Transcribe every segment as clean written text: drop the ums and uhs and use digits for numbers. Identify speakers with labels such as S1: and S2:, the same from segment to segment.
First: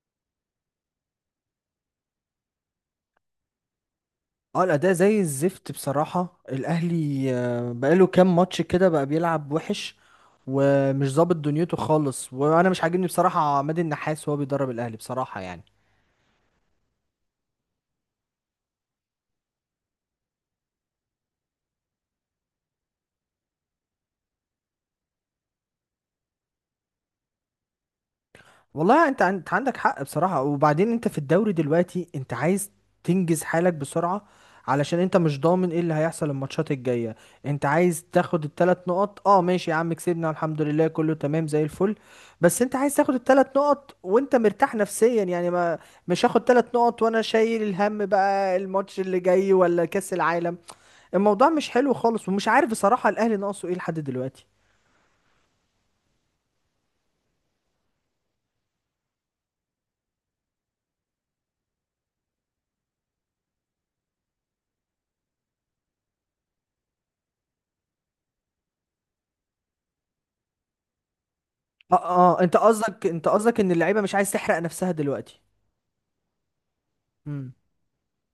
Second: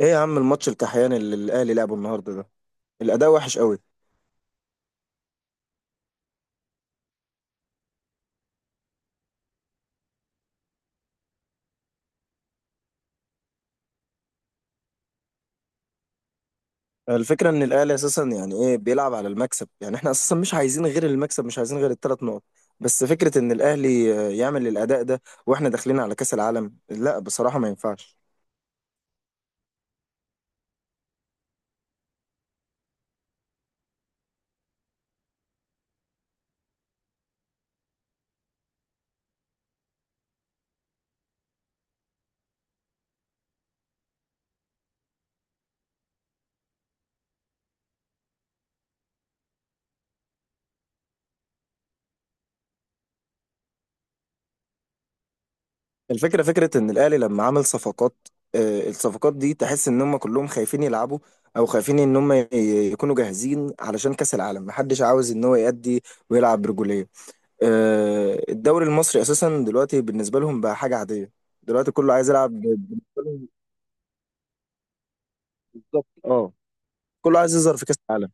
S1: ايه يا عم الماتش الكحيان اللي الاهلي لعبه النهارده ده؟ الاداء وحش قوي.
S2: اه، الأداء زي الزفت بصراحة. الأهلي بقاله كام ماتش كده بقى بيلعب وحش ومش ظابط دنيته خالص، وأنا مش عاجبني بصراحة عماد النحاس وهو بيدرب الأهلي بصراحة يعني.
S1: الفكره ان الاهلي اساسا يعني ايه، بيلعب على المكسب، يعني احنا اساسا مش عايزين غير المكسب، مش عايزين غير الثلاث نقط. بس فكره ان الاهلي يعمل الاداء ده واحنا داخلين على كاس العالم، لا بصراحه ما ينفعش.
S2: والله انت عندك حق بصراحة. وبعدين انت في الدوري دلوقتي، انت عايز تنجز حالك بسرعة علشان انت مش ضامن ايه اللي هيحصل الماتشات الجاية. انت عايز تاخد الثلاث نقط، اه ماشي يا عم، كسبنا الحمد لله كله تمام زي الفل. بس انت عايز تاخد الثلاث نقط وانت مرتاح نفسيا، يعني ما مش هاخد ثلاث نقط وانا شايل الهم بقى الماتش اللي جاي ولا كأس العالم. الموضوع مش حلو خالص، ومش عارف بصراحة الاهلي ناقصه ايه لحد دلوقتي.
S1: الفكره فكره ان الاهلي لما عمل صفقات، الصفقات دي تحس ان هم كلهم خايفين يلعبوا او خايفين ان هم يكونوا جاهزين علشان كاس العالم، محدش عاوز ان هو يأدي ويلعب برجوليه. الدوري المصري اساسا دلوقتي بالنسبه لهم بقى حاجه عاديه، دلوقتي
S2: اه.
S1: كله عايز
S2: اه،
S1: يلعب
S2: انت
S1: بالنسبه
S2: قصدك انت
S1: لهم.
S2: قصدك ان اللعيبة مش عايز تحرق نفسها دلوقتي.
S1: بالظبط اه. كله
S2: مم.
S1: عايز يظهر في كاس العالم.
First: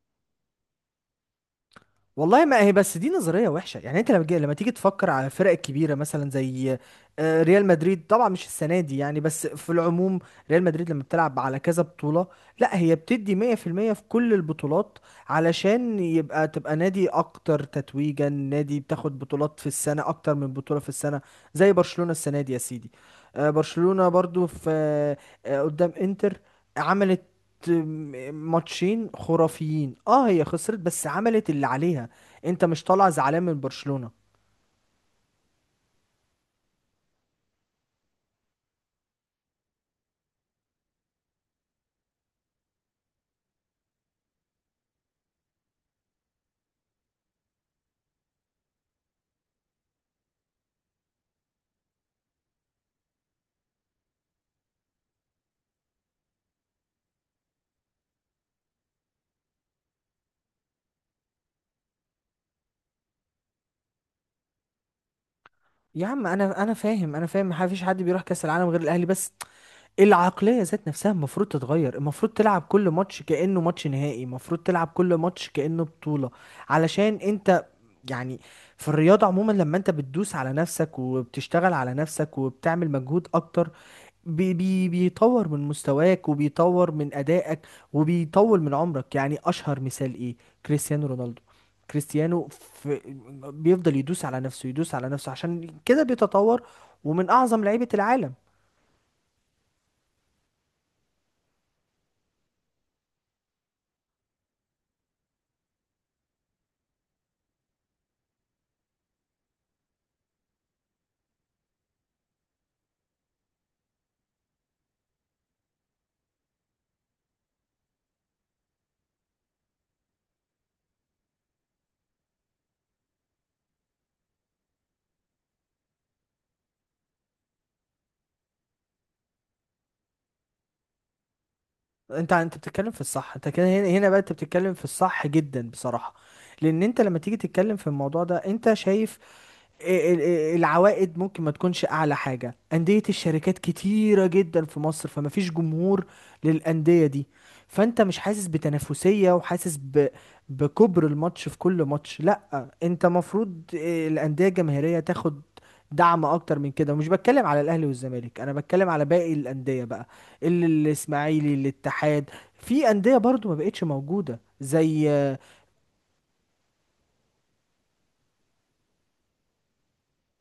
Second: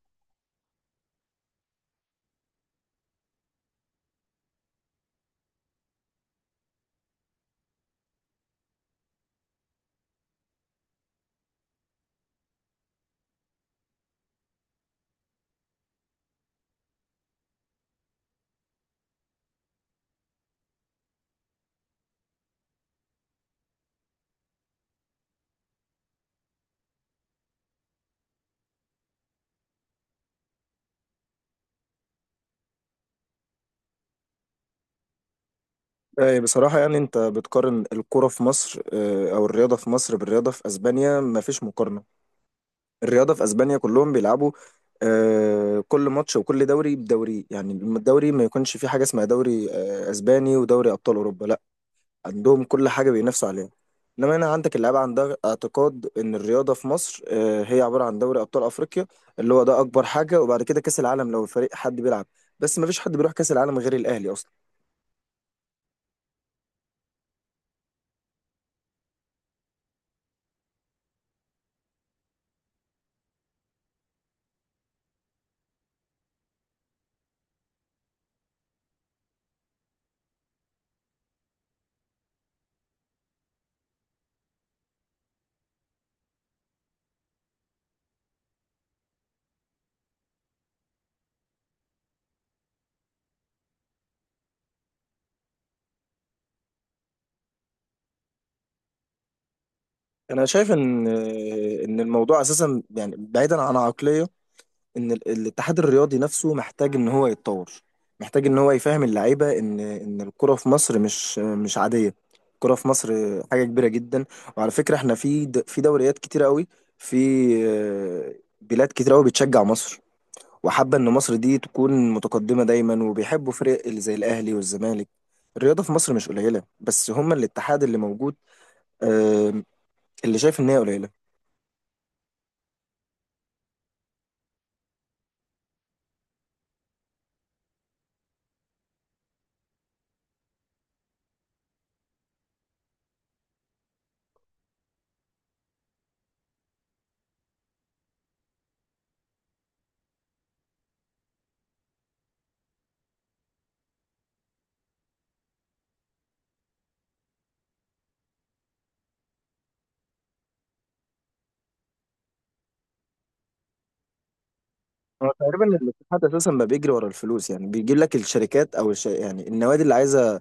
S2: والله ما هي بس دي نظرية وحشة. يعني انت لما تيجي تفكر على فرق كبيرة مثلا زي ريال مدريد، طبعا مش السنة دي يعني، بس في العموم ريال مدريد لما بتلعب على كذا بطولة، لا هي بتدي 100% في المية في كل البطولات، علشان يبقى تبقى نادي اكتر تتويجا، نادي بتاخد بطولات في السنة اكتر من بطولة في السنة، زي برشلونة السنة دي يا سيدي. برشلونة برضو في قدام انتر، عملت ماتشين خرافيين. اه، هي خسرت بس عملت اللي عليها. انت مش طالع زعلان من برشلونة.
S1: بصراحه يعني انت بتقارن الكره في مصر او الرياضه في مصر بالرياضه في اسبانيا، ما فيش مقارنه. الرياضه في اسبانيا كلهم بيلعبوا، كل ماتش وكل دوري بدوري، يعني الدوري ما يكونش فيه حاجه اسمها دوري اسباني ودوري ابطال اوروبا لا، عندهم كل حاجة بينافسوا عليها. انما هنا عندك اللعيبة عندها اعتقاد ان الرياضة في مصر هي عبارة عن دوري ابطال افريقيا، اللي هو ده اكبر حاجة، وبعد كده كاس العالم لو الفريق حد بيلعب، بس ما فيش حد بيروح كاس العالم غير الاهلي اصلا.
S2: يا عم انا فاهم ما فيش حد بيروح كاس العالم غير الاهلي، بس العقلية ذات نفسها المفروض تتغير، المفروض تلعب كل ماتش كأنه ماتش نهائي، المفروض تلعب كل ماتش كأنه بطولة، علشان انت يعني. في الرياضة عموما لما انت بتدوس على نفسك وبتشتغل على نفسك وبتعمل مجهود اكتر، بي بي بيطور من مستواك وبيطور من أدائك وبيطول من عمرك. يعني أشهر مثال إيه؟ كريستيانو رونالدو. كريستيانو في بيفضل يدوس على نفسه يدوس على نفسه، عشان كده بيتطور ومن أعظم لعيبة العالم.
S1: انا شايف ان ان الموضوع اساسا يعني بعيدا عن عقلية، ان الاتحاد الرياضي نفسه محتاج ان هو يتطور، محتاج ان هو يفهم اللعيبه ان الكره في مصر مش عاديه. الكره في مصر حاجه كبيره جدا. وعلى فكره احنا في في دوريات كتيره قوي، في آه، بلاد كتيره قوي بتشجع مصر وحابه ان مصر دي تكون متقدمه دايما، وبيحبوا فرق اللي زي الاهلي والزمالك. الرياضه في مصر مش قليله، بس هما الاتحاد اللي موجود آه، اللي شايف ان هي قليله.
S2: انت بتتكلم في الصح، انت كده هنا هنا بقى، انت بتتكلم في الصح جدا بصراحة. لان انت لما تيجي تتكلم في الموضوع ده، انت شايف العوائد ممكن ما تكونش اعلى حاجه. انديه الشركات كتيره جدا في مصر، فما فيش جمهور للانديه دي، فانت مش حاسس بتنافسيه، وحاسس بكبر الماتش في كل ماتش. لا، انت مفروض الانديه الجماهيريه تاخد دعم اكتر من كده، ومش بتكلم على الاهلي والزمالك، انا بتكلم على باقي الانديه بقى. الاسماعيلي، الاتحاد، في انديه برضو ما بقتش موجوده
S1: هو
S2: زي.
S1: تقريبا الاتحاد اساسا ما بيجري ورا الفلوس، يعني بيجيب لك الشركات او يعني النوادي اللي عايزه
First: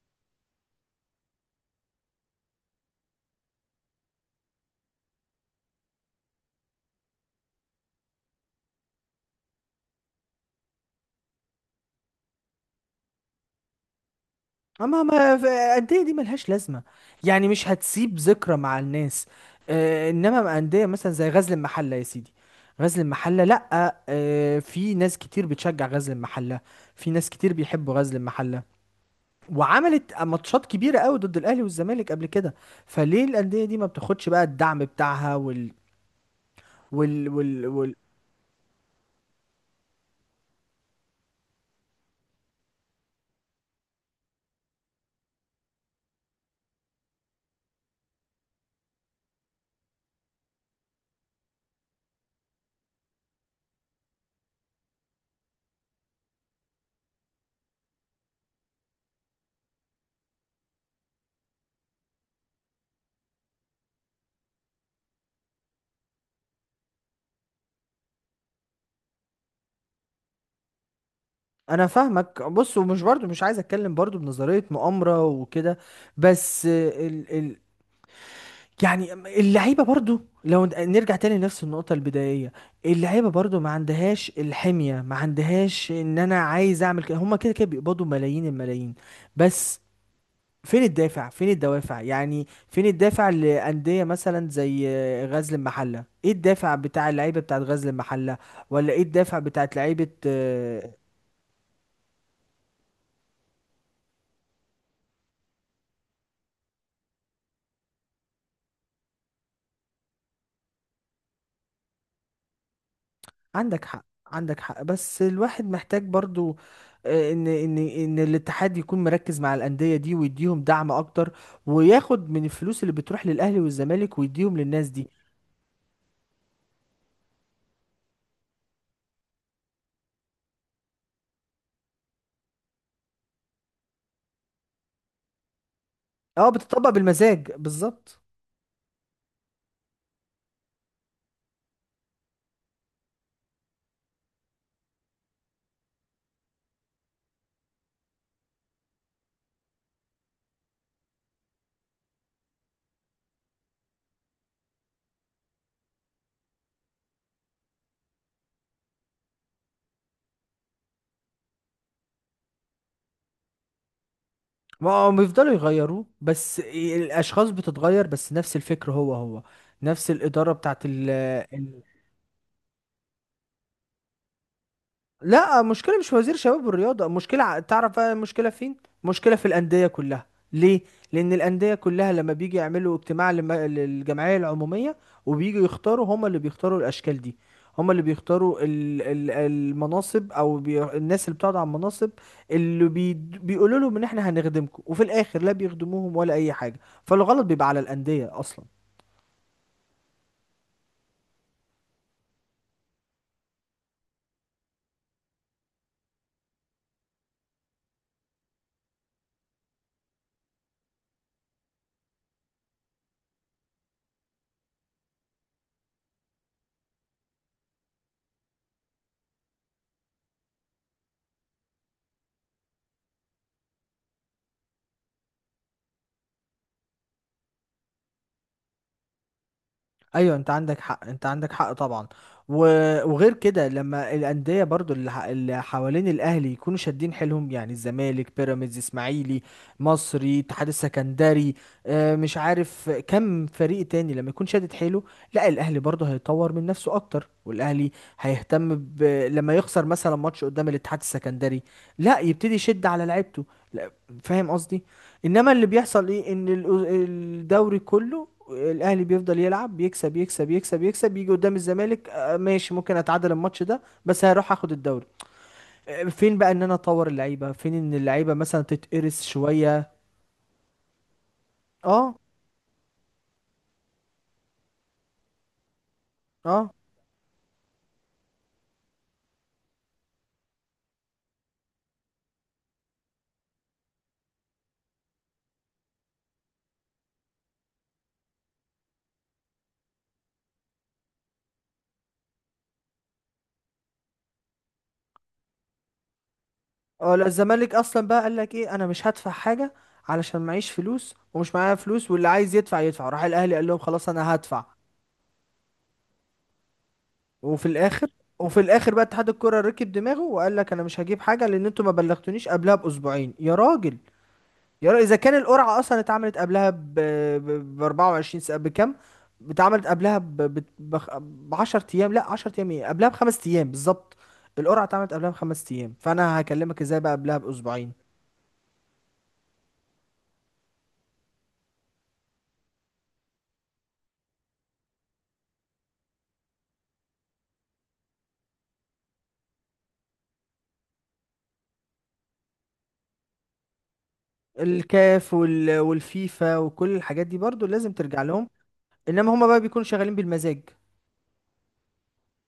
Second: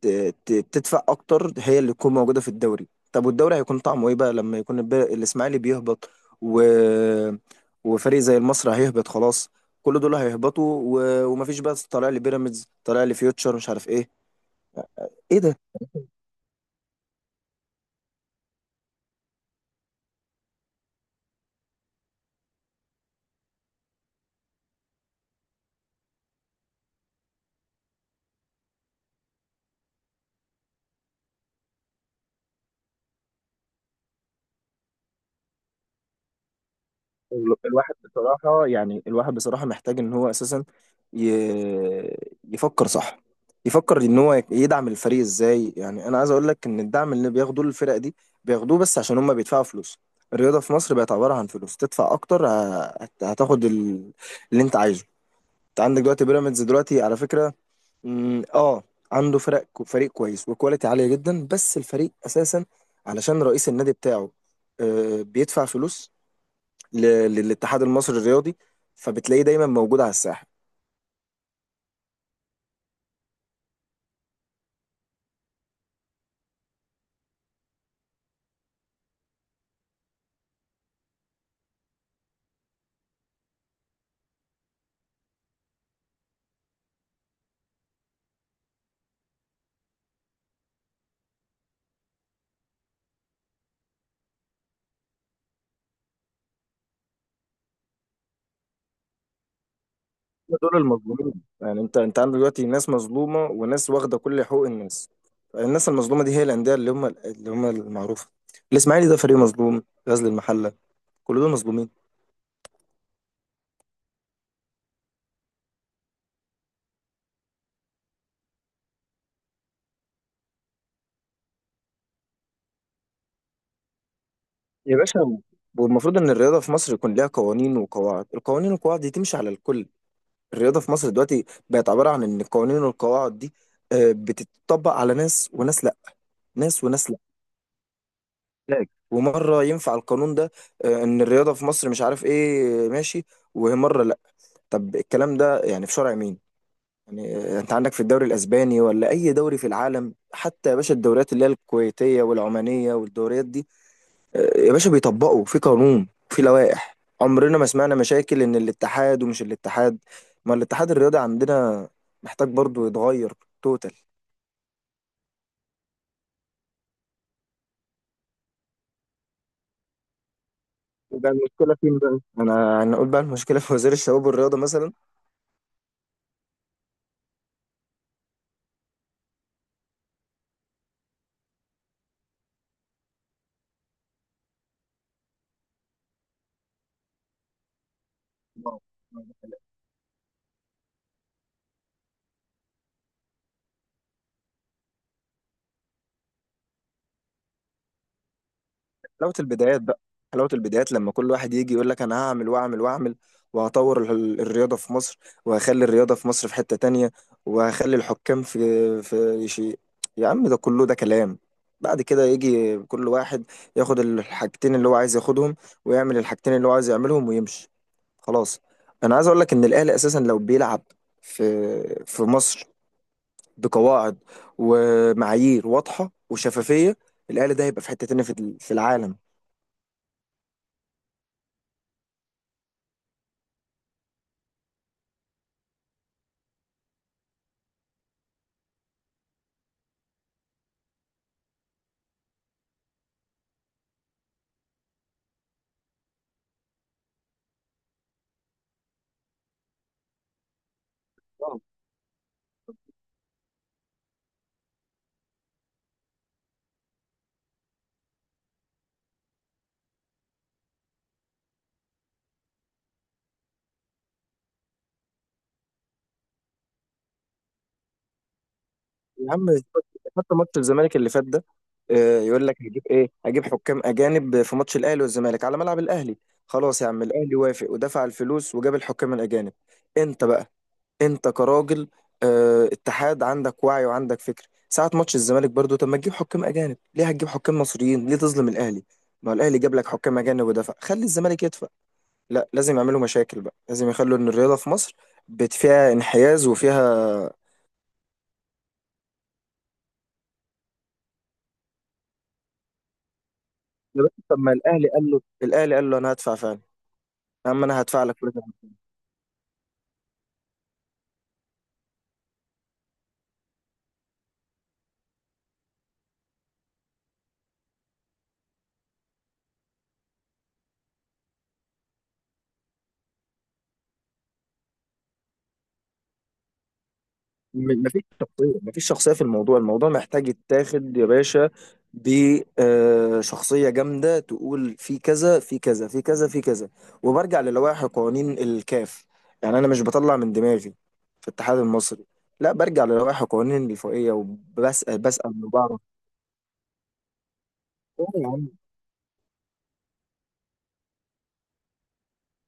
S1: ت... ت... تدفع اكتر هي اللي تكون موجوده في الدوري. طب والدوري هيكون طعمه ايه بقى لما يكون الاسماعيلي بيهبط و... وفريق زي المصري هيهبط؟ خلاص، كل دول هيهبطوا ومفيش بقى، طالع لي بيراميدز، طالع لي فيوتشر، مش عارف ايه.
S2: اما ما
S1: ايه
S2: ف-
S1: ده؟
S2: الانديه دي ملهاش لازمه، يعني مش هتسيب ذكرى مع الناس. آه، انما مع انديه مثلا زي غزل المحله يا سيدي، غزل المحله، لا. آه، في ناس كتير بتشجع غزل المحله، في ناس كتير بيحبوا غزل المحله، وعملت ماتشات كبيره قوي ضد الاهلي والزمالك قبل كده. فليه الانديه دي ما بتاخدش بقى الدعم بتاعها وال وال, وال...
S1: الواحد بصراحة، يعني الواحد بصراحة محتاج إن هو أساسا ي- يفكر صح، يفكر إن هو يدعم الفريق إزاي. يعني أنا عايز أقول لك إن الدعم اللي بياخدوه الفرق دي، بياخدوه بس عشان هما بيدفعوا فلوس. الرياضة في مصر بقت عبارة عن فلوس، تدفع أكتر هتاخد اللي أنت عايزه. أنت عندك دلوقتي بيراميدز، دلوقتي على فكرة مم، آه عنده فرق، فريق كويس وكواليتي عالية جدا، بس الفريق أساسا علشان رئيس النادي بتاعه بيدفع فلوس للاتحاد المصري الرياضي، فبتلاقيه دايما موجود على الساحه.
S2: انا فاهمك بص، ومش برضو مش عايز اتكلم برضو بنظريه مؤامره وكده، بس يعني اللعيبه برضو لو نرجع تاني لنفس النقطه البدائيه، اللعيبه برضو ما عندهاش الحميه، ما عندهاش ان انا عايز اعمل كده. هما كده كده بيقبضوا ملايين الملايين، بس فين الدافع؟ فين الدوافع؟ يعني فين الدافع لأندية مثلا زي غزل المحلة؟ ايه الدافع بتاع اللعيبه بتاعت غزل المحلة؟ ولا ايه الدافع بتاعت لعيبه؟
S1: هم دول المظلومين، يعني انت عندك دلوقتي ناس مظلومه وناس واخده كل حقوق الناس. الناس المظلومه دي هي الانديه اللي هم، المعروفه. الاسماعيلي ده فريق مظلوم، غزل المحله، كل دول مظلومين.
S2: عندك حق، عندك حق، بس الواحد محتاج برضو ان الاتحاد يكون مركز مع الانديه دي، ويديهم دعم اكتر، وياخد من الفلوس اللي بتروح للاهلي والزمالك ويديهم للناس
S1: يا
S2: دي.
S1: باشا، والمفروض ان الرياضه في مصر يكون ليها قوانين وقواعد، القوانين والقواعد دي تمشي على الكل. الرياضه في مصر دلوقتي بقت عباره عن ان القوانين والقواعد دي بتتطبق على ناس وناس لا،
S2: اه،
S1: ناس
S2: بتطبق
S1: وناس لا.
S2: بالمزاج بالظبط.
S1: فلاج. ومره ينفع القانون ده ان الرياضه في مصر، مش عارف ايه، ماشي، ومره لا. طب الكلام ده يعني في شرع مين؟ يعني انت عندك في الدوري الاسباني ولا اي دوري في العالم، حتى يا باشا الدوريات اللي هي الكويتيه والعمانيه والدوريات دي، يا باشا بيطبقوا في قانون، في لوائح، عمرنا ما سمعنا مشاكل ان الاتحاد ومش الاتحاد. ما الاتحاد الرياضي عندنا محتاج برضو يتغير توتال.
S2: ما هم يفضلوا يغيروه، بس الاشخاص بتتغير، بس نفس الفكر هو هو، نفس الاداره بتاعت
S1: يبقى المشكلة فين بقى؟ أنا أقول بقى المشكلة في وزير الشباب والرياضة
S2: لا، مشكلة مش في وزير شباب والرياضة. مشكلة تعرف بقى المشكلة فين؟ مشكلة في الأندية كلها. ليه؟ لأن الأندية كلها لما بيجي يعملوا اجتماع للجمعية العمومية، وبيجوا يختاروا، هما اللي بيختاروا الأشكال دي. هما اللي بيختاروا
S1: مثلا.
S2: المناصب، أو الناس اللي بتقعد على المناصب، اللي بي... بيقولوا لهم إن إحنا هنخدمكم، وفي الآخر لا بيخدموهم ولا أي حاجة. فالغلط بيبقى على الأندية أصلا.
S1: حلاوة البدايات بقى، حلاوة البدايات لما كل واحد يجي يقول لك أنا هعمل وأعمل وأعمل، وهطور الرياضة في مصر، وهخلي الرياضة في مصر في حتة تانية، وهخلي الحكام في شيء. يا عم ده كله ده كلام. بعد كده يجي كل واحد ياخد الحاجتين اللي هو عايز ياخدهم، ويعمل الحاجتين اللي هو عايز يعملهم ويمشي خلاص. أنا عايز أقول لك إن الأهلي أساسا لو بيلعب في مصر بقواعد ومعايير واضحة وشفافية، الأهلي ده هيبقى في حتة تانية في في العالم.
S2: ايوه، انت عندك حق، انت عندك حق طبعا. و... وغير كده لما الانديه برضو اللي حوالين الاهلي يكونوا شادين حيلهم، يعني الزمالك، بيراميدز، اسماعيلي، مصري، اتحاد السكندري، مش عارف كم فريق تاني، لما يكون شادد حيله، لا الاهلي برضو هيطور من نفسه اكتر، والاهلي هيهتم لما يخسر مثلا ماتش قدام الاتحاد السكندري، لا يبتدي يشد على لعيبته. لا، فاهم قصدي. انما اللي بيحصل ايه؟ ان الدوري كله، الاهلي بيفضل يلعب يكسب يكسب يكسب يكسب، يجي قدام الزمالك ماشي، ممكن اتعادل الماتش ده، بس هروح اخد الدوري. فين بقى ان انا اطور اللعيبه؟ فين ان اللعيبه مثلا تتقرس
S1: يا عم،
S2: شويه؟
S1: حتى ماتش الزمالك اللي فات ده،
S2: اه،
S1: يقول لك هجيب ايه، هجيب حكام اجانب في ماتش الاهلي والزمالك على ملعب الاهلي.
S2: اه،
S1: خلاص يا عم، الاهلي وافق ودفع الفلوس وجاب الحكام الاجانب. انت بقى، انت كراجل اتحاد، عندك وعي وعندك فكر، ساعة ماتش الزمالك برضو طب ما تجيب حكام اجانب، ليه هتجيب حكام مصريين، ليه تظلم الاهلي؟ ما هو الاهلي جاب لك حكام اجانب ودفع، خلي الزمالك يدفع. لا، لازم يعملوا مشاكل بقى، لازم يخلوا ان الرياضة في مصر فيها انحياز
S2: اه، لا
S1: وفيها.
S2: الزمالك اصلا بقى قال لك ايه؟ انا مش هدفع حاجه، علشان معيش فلوس ومش معايا فلوس، واللي عايز يدفع يدفع. راح الاهلي قال لهم
S1: يا
S2: خلاص
S1: باشا
S2: انا
S1: طب ما
S2: هدفع.
S1: الاهلي قال له، الاهلي قال له انا هدفع فعلا، يا عم
S2: وفي
S1: انا هدفع
S2: الاخر
S1: لك كل ده.
S2: وفي الاخر بقى، اتحاد الكره ركب دماغه وقال لك انا مش هجيب حاجه، لان انتوا ما بلغتونيش قبلها باسبوعين يا راجل. يا اذا كان القرعه اصلا اتعملت قبلها ب 24 ساعه، بكام؟ اتعملت قبلها ب 10 ايام، لا 10 ايام ايه، قبلها ب5 ايام بالظبط. القرعه اتعملت قبلها ب5 ايام، فانا هكلمك ازاي بقى قبلها باسبوعين؟
S1: مفيش شخصيه، مفيش شخصيه في الموضوع، الموضوع محتاج يتاخد يا باشا بشخصيه جامده، تقول في كذا في كذا في كذا في كذا، وبرجع للوائح قوانين الكاف، يعني انا مش بطلع من دماغي في الاتحاد المصري، لا برجع للوائح قوانين الفوقيه، وبسال
S2: الكاف
S1: من
S2: والفيفا وكل الحاجات دي برضو لازم ترجع
S1: بعض.
S2: لهم. انما هما بقى بيكونوا شغالين بالمزاج.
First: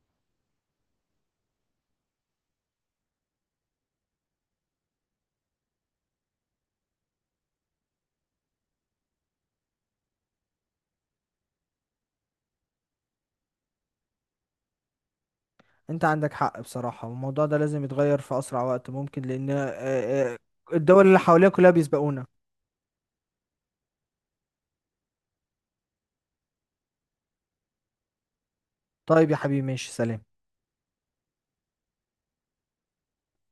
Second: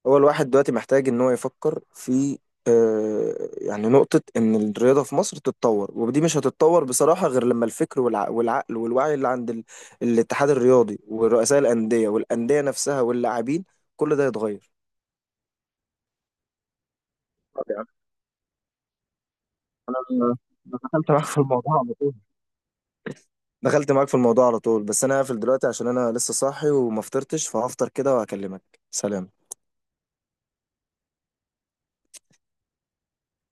S1: هو الواحد دلوقتي محتاج ان هو يفكر في يعني نقطة ان الرياضة في مصر تتطور، ودي مش هتتطور بصراحة غير لما الفكر والعقل والوعي اللي عند الاتحاد الرياضي ورؤساء الأندية والأندية نفسها واللاعبين، كل ده يتغير.
S2: انت عندك حق بصراحه، والموضوع ده
S1: طب
S2: لازم
S1: يعني
S2: يتغير في اسرع وقت ممكن، لان
S1: انا
S2: آه،
S1: أنا
S2: الدول
S1: دخلت
S2: اللي
S1: معاك في
S2: حوالينا كلها
S1: الموضوع على طول،
S2: بيسبقونا.
S1: دخلت معاك في الموضوع على طول، بس انا هقفل دلوقتي عشان انا لسه صاحي وما فطرتش، فهفطر كده وهكلمك. سلام.
S2: طيب يا حبيبي، ماشي، سلام.